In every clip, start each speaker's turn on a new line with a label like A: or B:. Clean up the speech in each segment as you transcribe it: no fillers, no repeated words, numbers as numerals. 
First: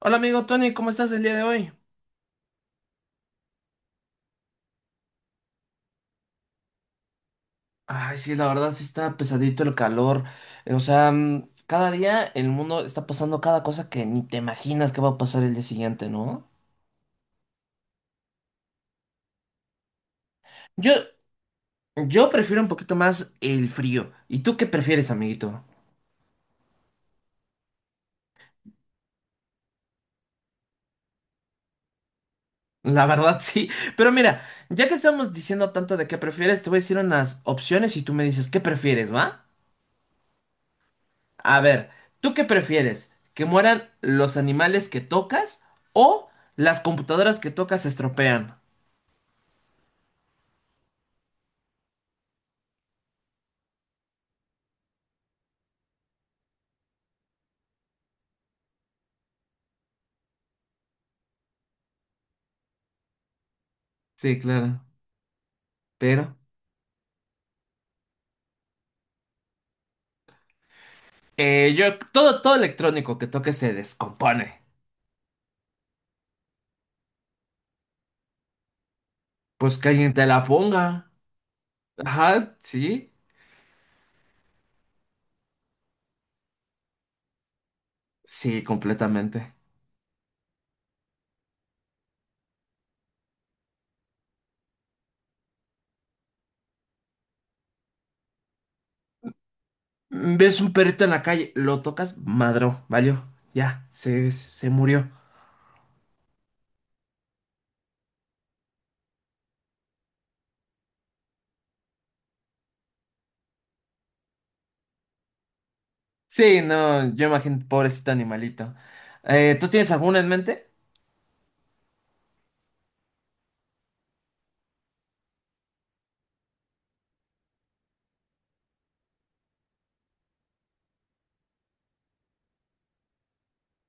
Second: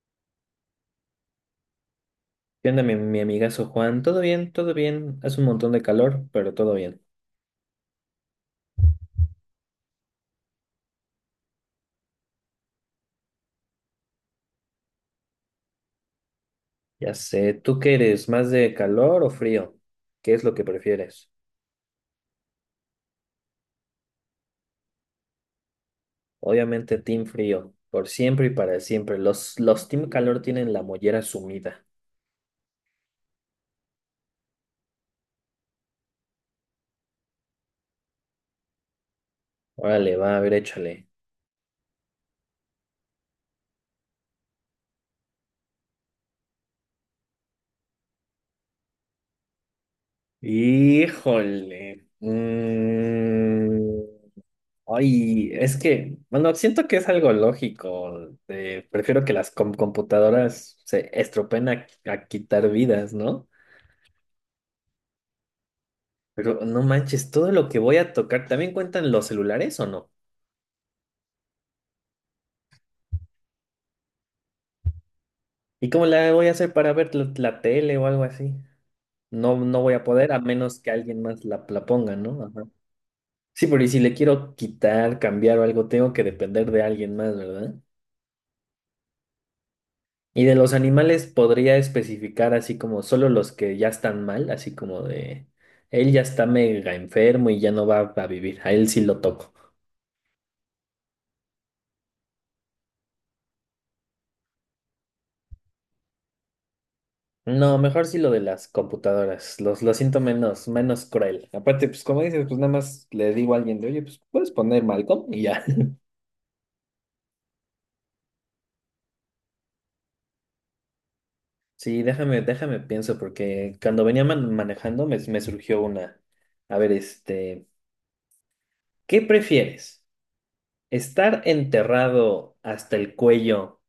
A: Hola amigo Tony, ¿cómo estás el día de hoy?
B: ¿Qué onda, mi amigazo Juan? ¿Todo bien? ¿Todo bien? Hace un montón de calor, pero todo bien.
A: Ay, sí, la verdad sí está pesadito el calor. O sea, cada día el mundo está pasando cada cosa que ni te imaginas que va a pasar el día siguiente, ¿no?
B: Ya sé, ¿tú qué eres? ¿Más de calor o frío? ¿Qué es lo que
A: Yo,
B: prefieres?
A: yo prefiero un poquito más el frío. ¿Y tú qué prefieres, amiguito?
B: Obviamente, team frío, por siempre y para siempre. Los team calor tienen la mollera sumida.
A: La verdad sí. Pero mira, ya que estamos diciendo tanto de qué prefieres, te voy a decir unas opciones y tú me dices qué prefieres, ¿va?
B: Órale, va, a ver, échale.
A: A ver, ¿tú qué prefieres? ¿Que mueran los animales que tocas o las computadoras que tocas se estropean?
B: Híjole. Ay, es que, bueno, siento que es algo lógico. Prefiero que las computadoras se estropen a quitar vidas, ¿no?
A: Sí, claro. Pero
B: Pero no manches, todo lo que voy a tocar, ¿también cuentan los celulares o no?
A: yo todo electrónico que toque se descompone.
B: ¿Y cómo la voy a hacer para ver la tele o algo así? No,
A: Pues
B: no
A: que
B: voy a
A: alguien te
B: poder a
A: la
B: menos que
A: ponga.
B: alguien más la ponga, ¿no?
A: Ajá,
B: Ajá.
A: sí.
B: Sí, pero y si le quiero quitar, cambiar o algo, tengo que depender de alguien más, ¿verdad?
A: Sí, completamente.
B: Y de los animales podría especificar así como solo los que ya están mal, así como de él ya está mega enfermo y ya no va a vivir, a él sí lo toco.
A: Mm, ves un perrito en la calle, lo tocas, madró, valió. Ya, se murió.
B: No, mejor sí lo de las computadoras. Los, lo siento menos, menos cruel. Aparte, pues como dices, pues nada más le digo a alguien de, oye, pues puedes poner Malcolm y ya.
A: Sí, no, yo imagino, pobrecito animalito. ¿Tú tienes alguna en mente?
B: Sí, déjame pienso, porque cuando venía manejando me surgió una. A ver, este, ¿qué prefieres? ¿Estar enterrado hasta el cuello,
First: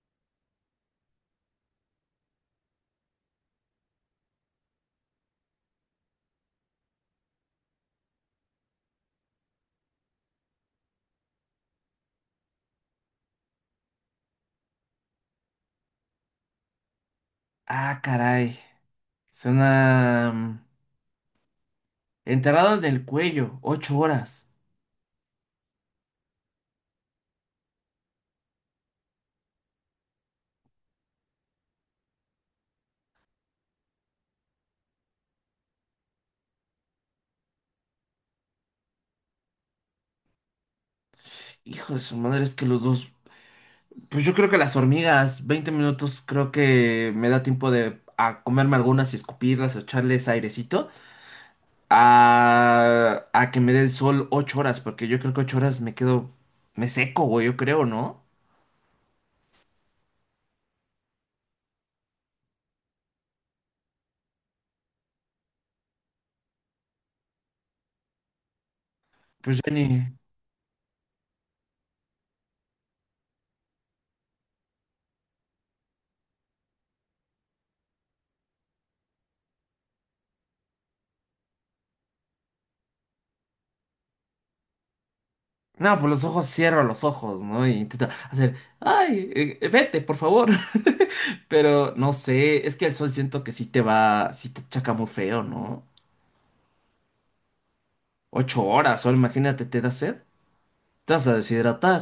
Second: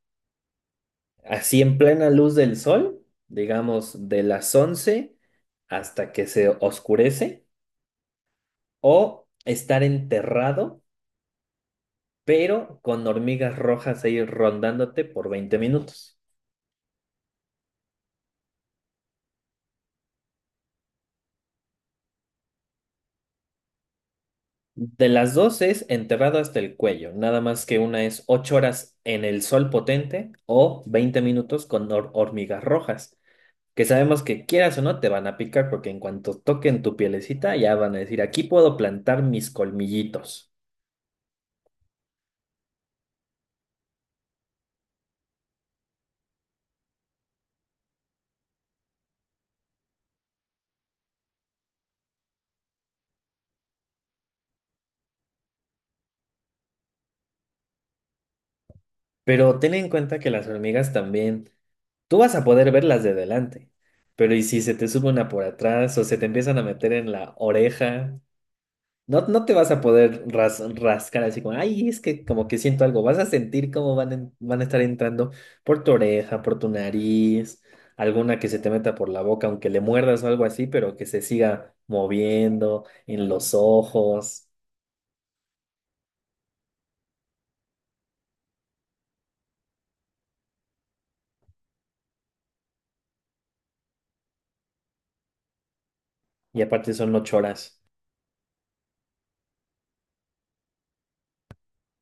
B: así en plena luz del sol, digamos de las 11 hasta que se oscurece, o estar enterrado, pero con hormigas rojas ahí rondándote por 20 minutos?
A: Ah, caray. Suena enterrado en el cuello, 8 horas.
B: De las dos es enterrado hasta el cuello, nada más que una es 8 horas en el sol potente o 20 minutos con hormigas rojas, que sabemos que quieras o no te van a picar porque en cuanto toquen tu pielecita ya van a decir, aquí puedo plantar mis colmillitos.
A: Hijo de su madre, es que los dos. Pues yo creo que las hormigas, 20 minutos, creo que me da tiempo de a comerme algunas y escupirlas o echarles airecito, a que me dé el sol 8 horas, porque yo creo que 8 horas me quedo, me seco, güey, yo creo, ¿no?
B: Pero ten en cuenta que las hormigas también, tú vas a poder verlas de delante, pero ¿y si se te sube una por atrás o se te empiezan a meter en la oreja? No, no te
A: Pues
B: vas
A: ya
B: a
A: ni...
B: poder rascar así como, ay, es que como que siento algo. Vas a sentir cómo van, van a estar entrando por tu oreja, por tu nariz, alguna que se te meta por la boca, aunque le muerdas o algo así, pero que se siga moviendo en los ojos.
A: No, pues los ojos, cierro los ojos, ¿no? Y intento hacer, ay, vete, por favor. Pero no sé, es que el sol siento que sí te va, sí te chaca muy feo, ¿no?
B: Y aparte son 8 horas.
A: 8 horas, o imagínate, te da sed, te vas a deshidratar.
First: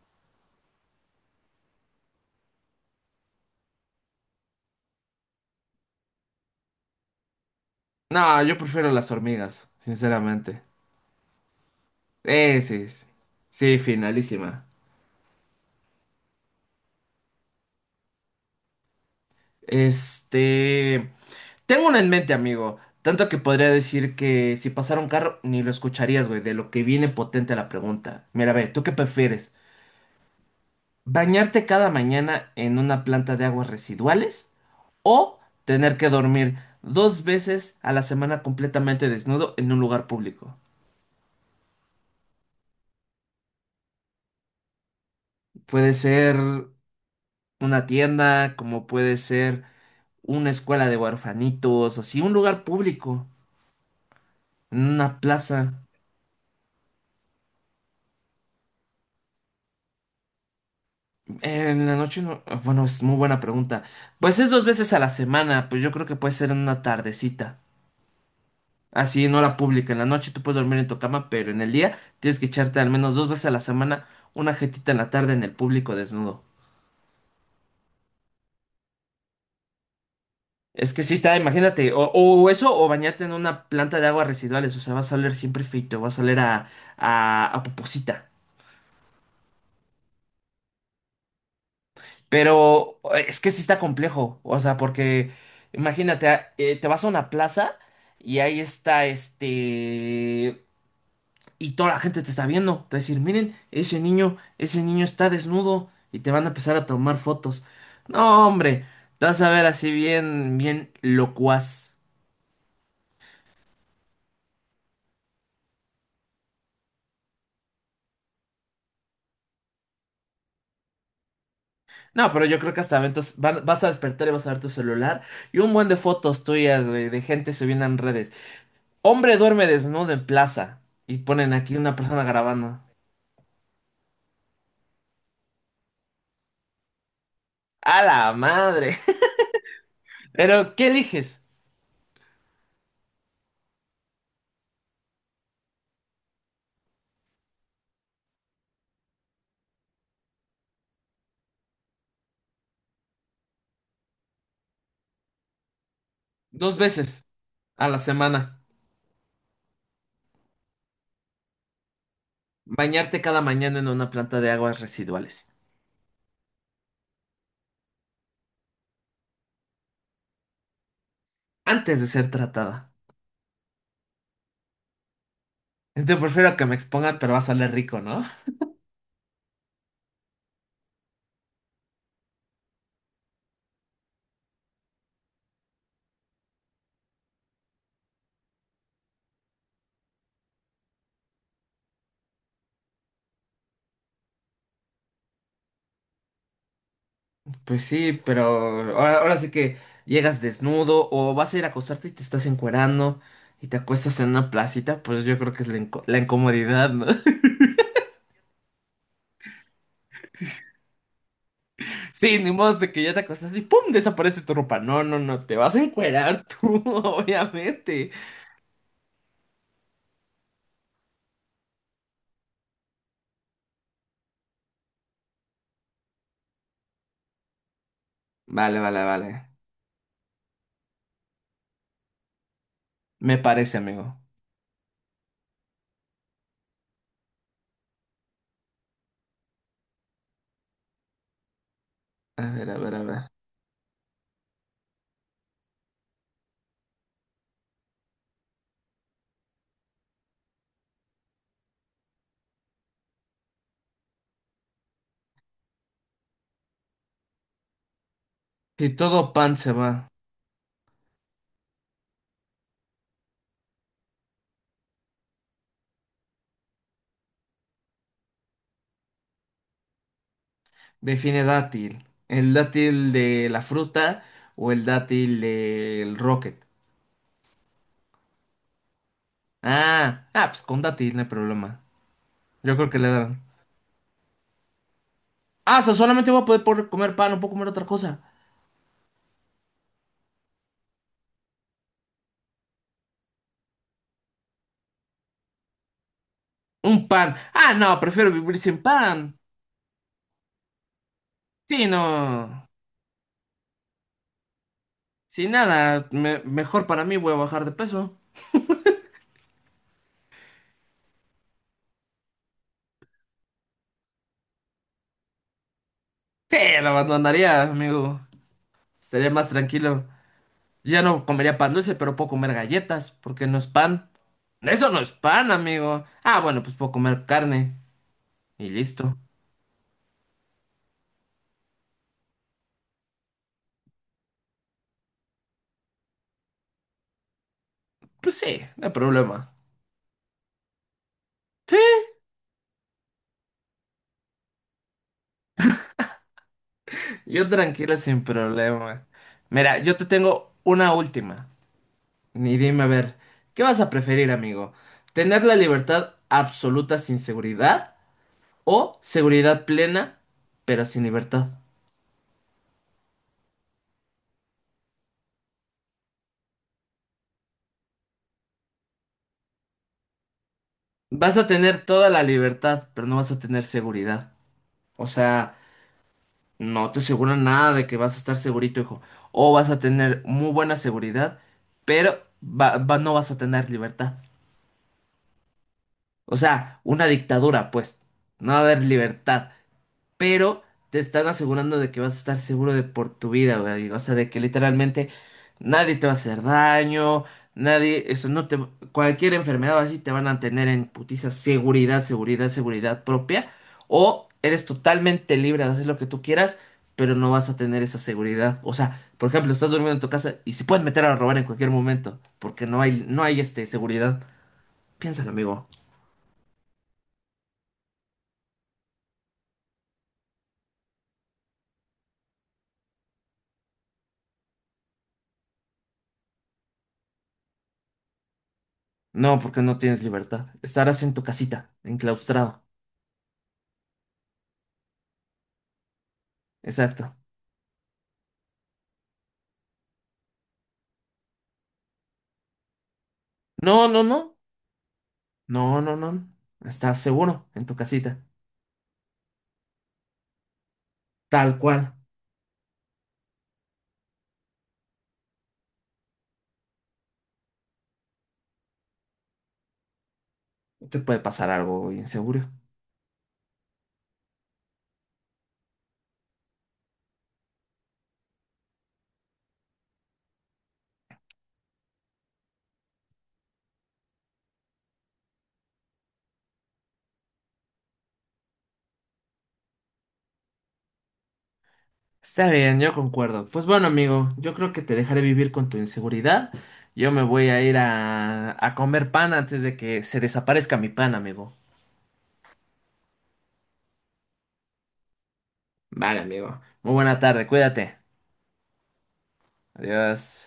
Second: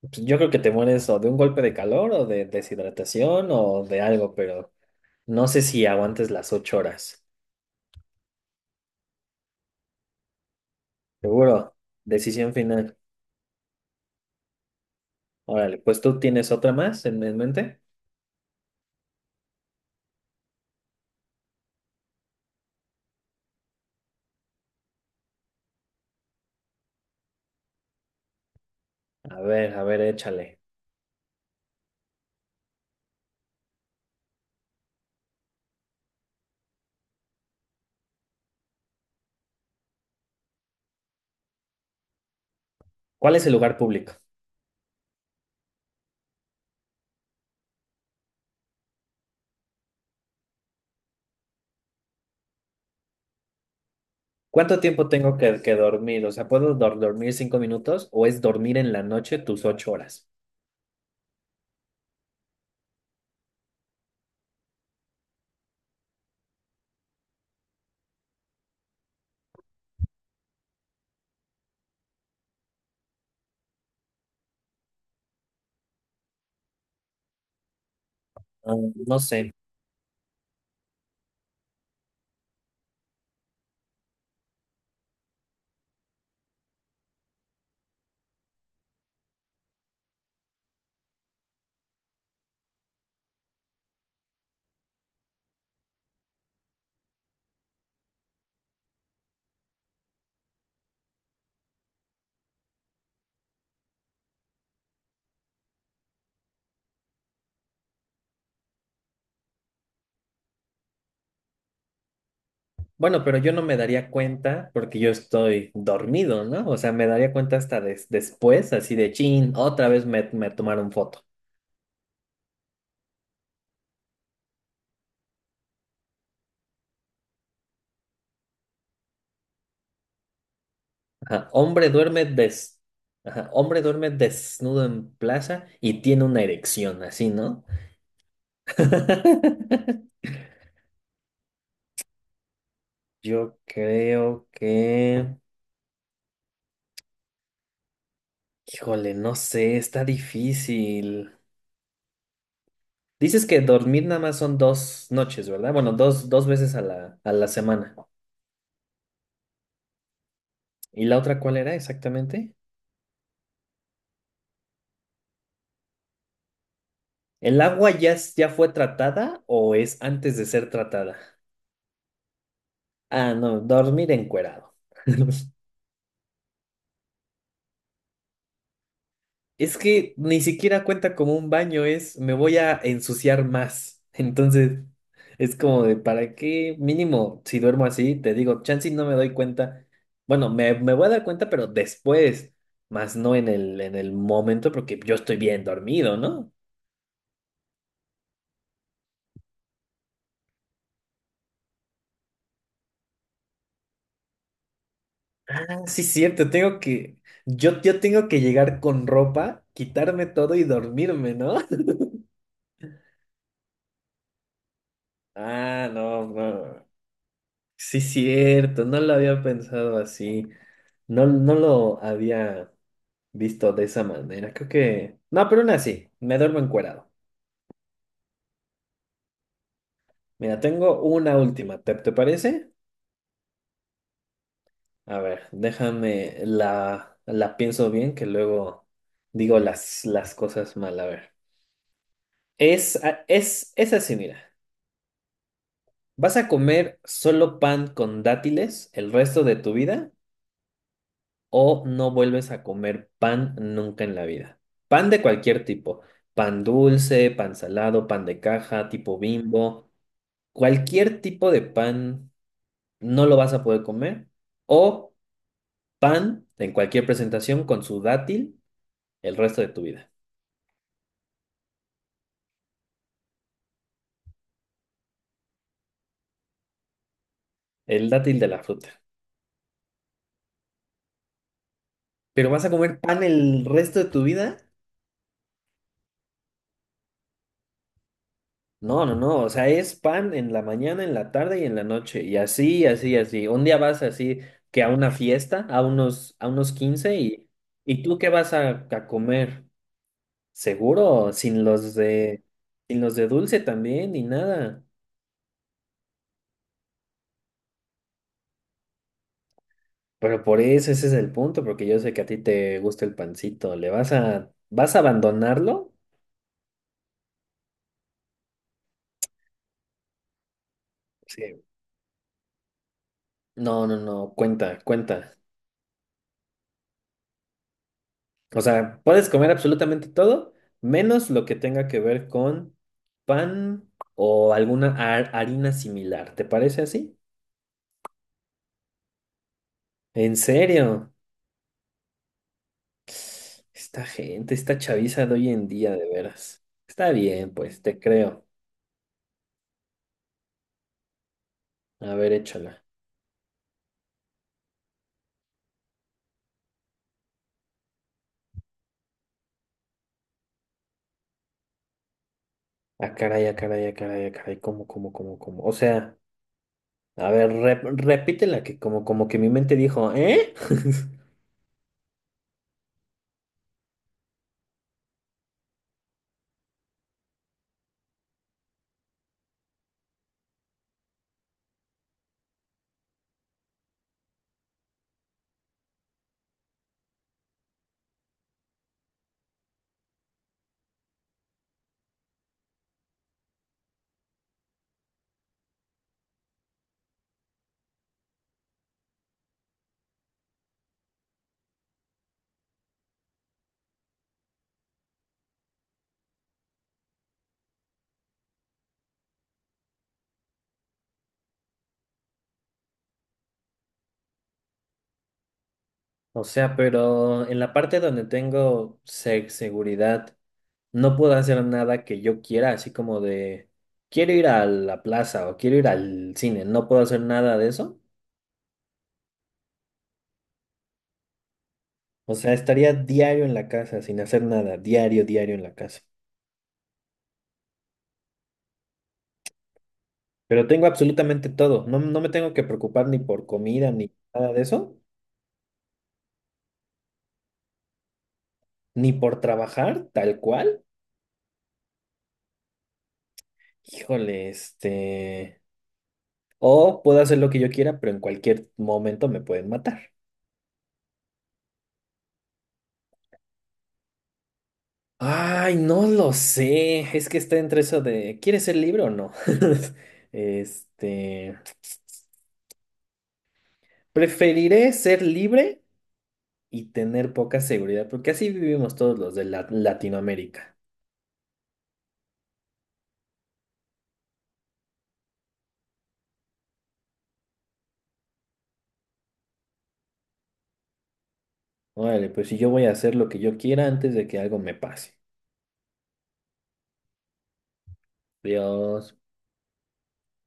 B: Pues yo creo que te mueres o de un golpe de calor o de deshidratación o de algo, pero no sé si aguantes las 8 horas.
A: No, yo prefiero las hormigas, sinceramente.
B: Seguro. Decisión
A: Sí,
B: final.
A: sí, sí, finalísima.
B: Órale, pues tú tienes otra más en mente.
A: Este, tengo una en mente, amigo. Tanto que podría decir que si pasara un carro, ni lo escucharías, güey, de lo que viene potente la pregunta. Mira, ve, ¿tú qué prefieres?
B: A ver, échale.
A: ¿Bañarte cada mañana en una planta de aguas residuales? ¿O tener que dormir 2 veces a la semana completamente desnudo en un lugar público?
B: ¿Cuál es el lugar público?
A: Puede ser una tienda, como puede ser una escuela de huerfanitos, así, un lugar público,
B: ¿Cuánto
A: en
B: tiempo
A: una
B: tengo que
A: plaza.
B: dormir? O sea, ¿puedo dormir 5 minutos o es dormir en la noche tus 8 horas?
A: En la noche, bueno, es muy buena pregunta. Pues es 2 veces a la semana, pues yo creo que puede ser en una tardecita. Así, en hora pública. En la noche tú puedes dormir en tu cama, pero en el día tienes que echarte al menos 2 veces a la semana una jetita en la tarde en el público desnudo.
B: Ah, no sé.
A: Es que sí está, imagínate, o eso, o bañarte en una planta de aguas residuales, o sea, vas a oler siempre feito, vas a oler a poposita. Pero es que sí está complejo, o sea, porque imagínate, te vas a una plaza y ahí está. Y toda la gente te está viendo, te va a decir, miren, ese niño está desnudo y te van a empezar a tomar fotos. No, hombre, te vas a ver así bien, bien locuaz.
B: Bueno, pero yo no me daría cuenta porque yo estoy dormido, ¿no? O sea, me daría cuenta hasta después, así de chin, otra vez me tomaron foto.
A: No, pero yo creo que hasta eventos, vas a despertar y vas a ver tu celular y un buen de fotos tuyas, güey, de gente subiendo en redes. Hombre duerme desnudo en plaza y
B: Ajá.
A: ponen aquí
B: Hombre
A: una persona
B: duerme des
A: grabando.
B: Ajá. Hombre duerme desnudo en plaza y tiene una erección, así, ¿no?
A: A la madre. Pero, ¿qué eliges?
B: Yo creo que… Híjole, no sé, está difícil. Dices que dormir nada más son dos noches, ¿verdad? Bueno, dos veces
A: Dos veces
B: a la
A: a
B: semana.
A: la semana.
B: ¿Y la otra cuál era exactamente?
A: Bañarte cada mañana en una planta de aguas residuales.
B: ¿El agua ya, ya fue tratada o es antes de ser tratada?
A: Antes de ser tratada.
B: Ah, no, dormir encuerado.
A: Entonces prefiero que me expongan, pero va a salir rico, ¿no?
B: Es que ni siquiera cuenta como un baño, es me voy a ensuciar más. Entonces, es como de, ¿para qué? Mínimo, si duermo así, te digo, chance y no me doy cuenta. Bueno, me voy a dar cuenta, pero después, más no en el, en el momento, porque yo estoy bien dormido, ¿no?
A: Pues sí, pero ahora, ahora sí que llegas desnudo o vas a ir a acostarte y te estás encuerando y te acuestas en una placita, pues yo creo que es la,
B: Ah, sí,
A: la
B: cierto, tengo
A: incomodidad, ¿no?
B: que, yo tengo que llegar con ropa, quitarme todo y dormirme, ¿no?
A: Sí, ni modo de que ya te acostaste y ¡pum! Desaparece tu ropa. No, no, no, te vas a
B: Ah, no,
A: encuerar tú,
B: no. Sí,
A: obviamente.
B: cierto, no lo había pensado así. No, no lo había visto de esa manera. Creo que… No, pero aún así, me duermo encuerado.
A: Vale, vale, vale.
B: Mira, tengo una última. ¿Te parece?
A: Me parece, amigo.
B: A ver, déjame la pienso bien que luego digo las cosas mal. A ver.
A: A ver, a ver,
B: Es,
A: a ver.
B: es así, mira. ¿Vas a comer solo pan con dátiles el resto de tu vida? ¿O no vuelves a comer pan nunca en la vida? Pan de cualquier tipo, pan dulce, pan salado, pan de
A: Si
B: caja, tipo
A: todo pan se va,
B: Bimbo, cualquier tipo de pan no lo vas a poder comer, o pan en cualquier presentación con su dátil el resto de tu vida,
A: define dátil. ¿El dátil de la fruta o el dátil del rocket?
B: el dátil de la fruta.
A: Ah, ah, pues con dátil no hay problema.
B: Pero vas a
A: Yo creo que
B: comer
A: le
B: pan
A: dan.
B: el resto de tu vida.
A: Ah, o sea, solamente voy a poder comer pan, no puedo comer otra cosa.
B: No, no, no, o sea, es pan en la mañana, en la tarde y en la noche, y así, así, así. Un día vas así que a una fiesta, a unos
A: Un
B: 15
A: pan. Ah, no,
B: ¿y tú qué
A: prefiero
B: vas
A: vivir sin
B: a
A: pan.
B: comer? Seguro, sin
A: Sí,
B: los de,
A: no.
B: sin los de dulce también, ni nada.
A: Sin nada, mejor para mí voy a bajar de peso.
B: Pero por eso ese es el punto, porque yo sé que a ti te gusta el pancito. ¿Le vas a, vas a abandonarlo?
A: Sí, lo abandonaría, amigo. Estaría más tranquilo. Ya no comería
B: Sí.
A: pan dulce, pero puedo comer galletas, porque no es
B: No, no,
A: pan.
B: no, cuenta,
A: Eso no es
B: cuenta.
A: pan, amigo. Ah, bueno, pues puedo comer carne
B: O
A: y
B: sea,
A: listo.
B: puedes comer absolutamente todo, menos lo que tenga que ver con pan o alguna harina similar. ¿Te parece así?
A: Pues sí, no hay problema.
B: ¿En serio?
A: Sí,
B: Esta gente, esta chaviza de hoy en día, de veras. Está
A: yo
B: bien, pues,
A: tranquila
B: te
A: sin
B: creo.
A: problema. Mira, yo te tengo una última.
B: A ver,
A: Ni
B: échala.
A: dime a ver, ¿qué vas a preferir, amigo? ¿Tener la libertad absoluta sin seguridad o seguridad plena pero sin libertad?
B: Ah, caray, ah, caray, ah, caray, ah, caray, ¿cómo, cómo, cómo, cómo? O sea, a ver, repítela, que como, como que mi mente dijo, ¿eh?
A: Vas a tener toda la libertad, pero no vas a tener seguridad. O sea, no te aseguran nada de que vas a estar segurito, hijo. O vas a tener muy buena seguridad, pero no vas a tener libertad. O sea, una dictadura, pues. No va a haber libertad pero te están asegurando de que vas a estar seguro de por tu vida, güey. O sea, de que literalmente nadie te va a hacer daño, nadie, eso no te, cualquier enfermedad o así te van a tener en putiza seguridad, seguridad, seguridad propia, o eres totalmente libre de hacer lo que tú quieras, pero no vas a tener esa seguridad. O sea, por ejemplo, estás durmiendo en tu casa y se pueden meter a robar en cualquier momento, porque no hay seguridad. Piénsalo, amigo.
B: O sea, pero en la parte donde tengo seguridad no puedo hacer nada que yo quiera, así como de, quiero ir a la plaza o quiero ir al cine, no puedo hacer nada de eso.
A: No, porque no tienes libertad. Estarás en tu casita,
B: O sea,
A: enclaustrado.
B: estaría diario en la casa sin hacer nada, diario, diario en la casa.
A: Exacto.
B: Pero tengo absolutamente todo, no, no me tengo que preocupar ni por
A: No,
B: comida,
A: no,
B: ni
A: no.
B: nada de eso,
A: No, no, no. Estás seguro en tu casita.
B: ni por trabajar tal cual.
A: Tal cual.
B: Híjole, este… O puedo hacer lo que yo quiera, pero en cualquier momento me pueden matar.
A: No te puede pasar algo inseguro.
B: Ay, no lo sé. Es que está entre eso de, ¿quieres ser libre o no? Este, preferiré ser libre y tener poca seguridad, porque así vivimos todos los de Latinoamérica.
A: Está bien, yo concuerdo. Pues bueno, amigo, yo creo que te dejaré vivir con tu inseguridad. Yo me voy a ir a comer pan antes de que se desaparezca mi pan, amigo.
B: Órale, pues si yo voy a hacer lo que yo quiera antes de que algo me pase.
A: Vale, amigo. Muy buena tarde, cuídate.
B: Dios.
A: Adiós.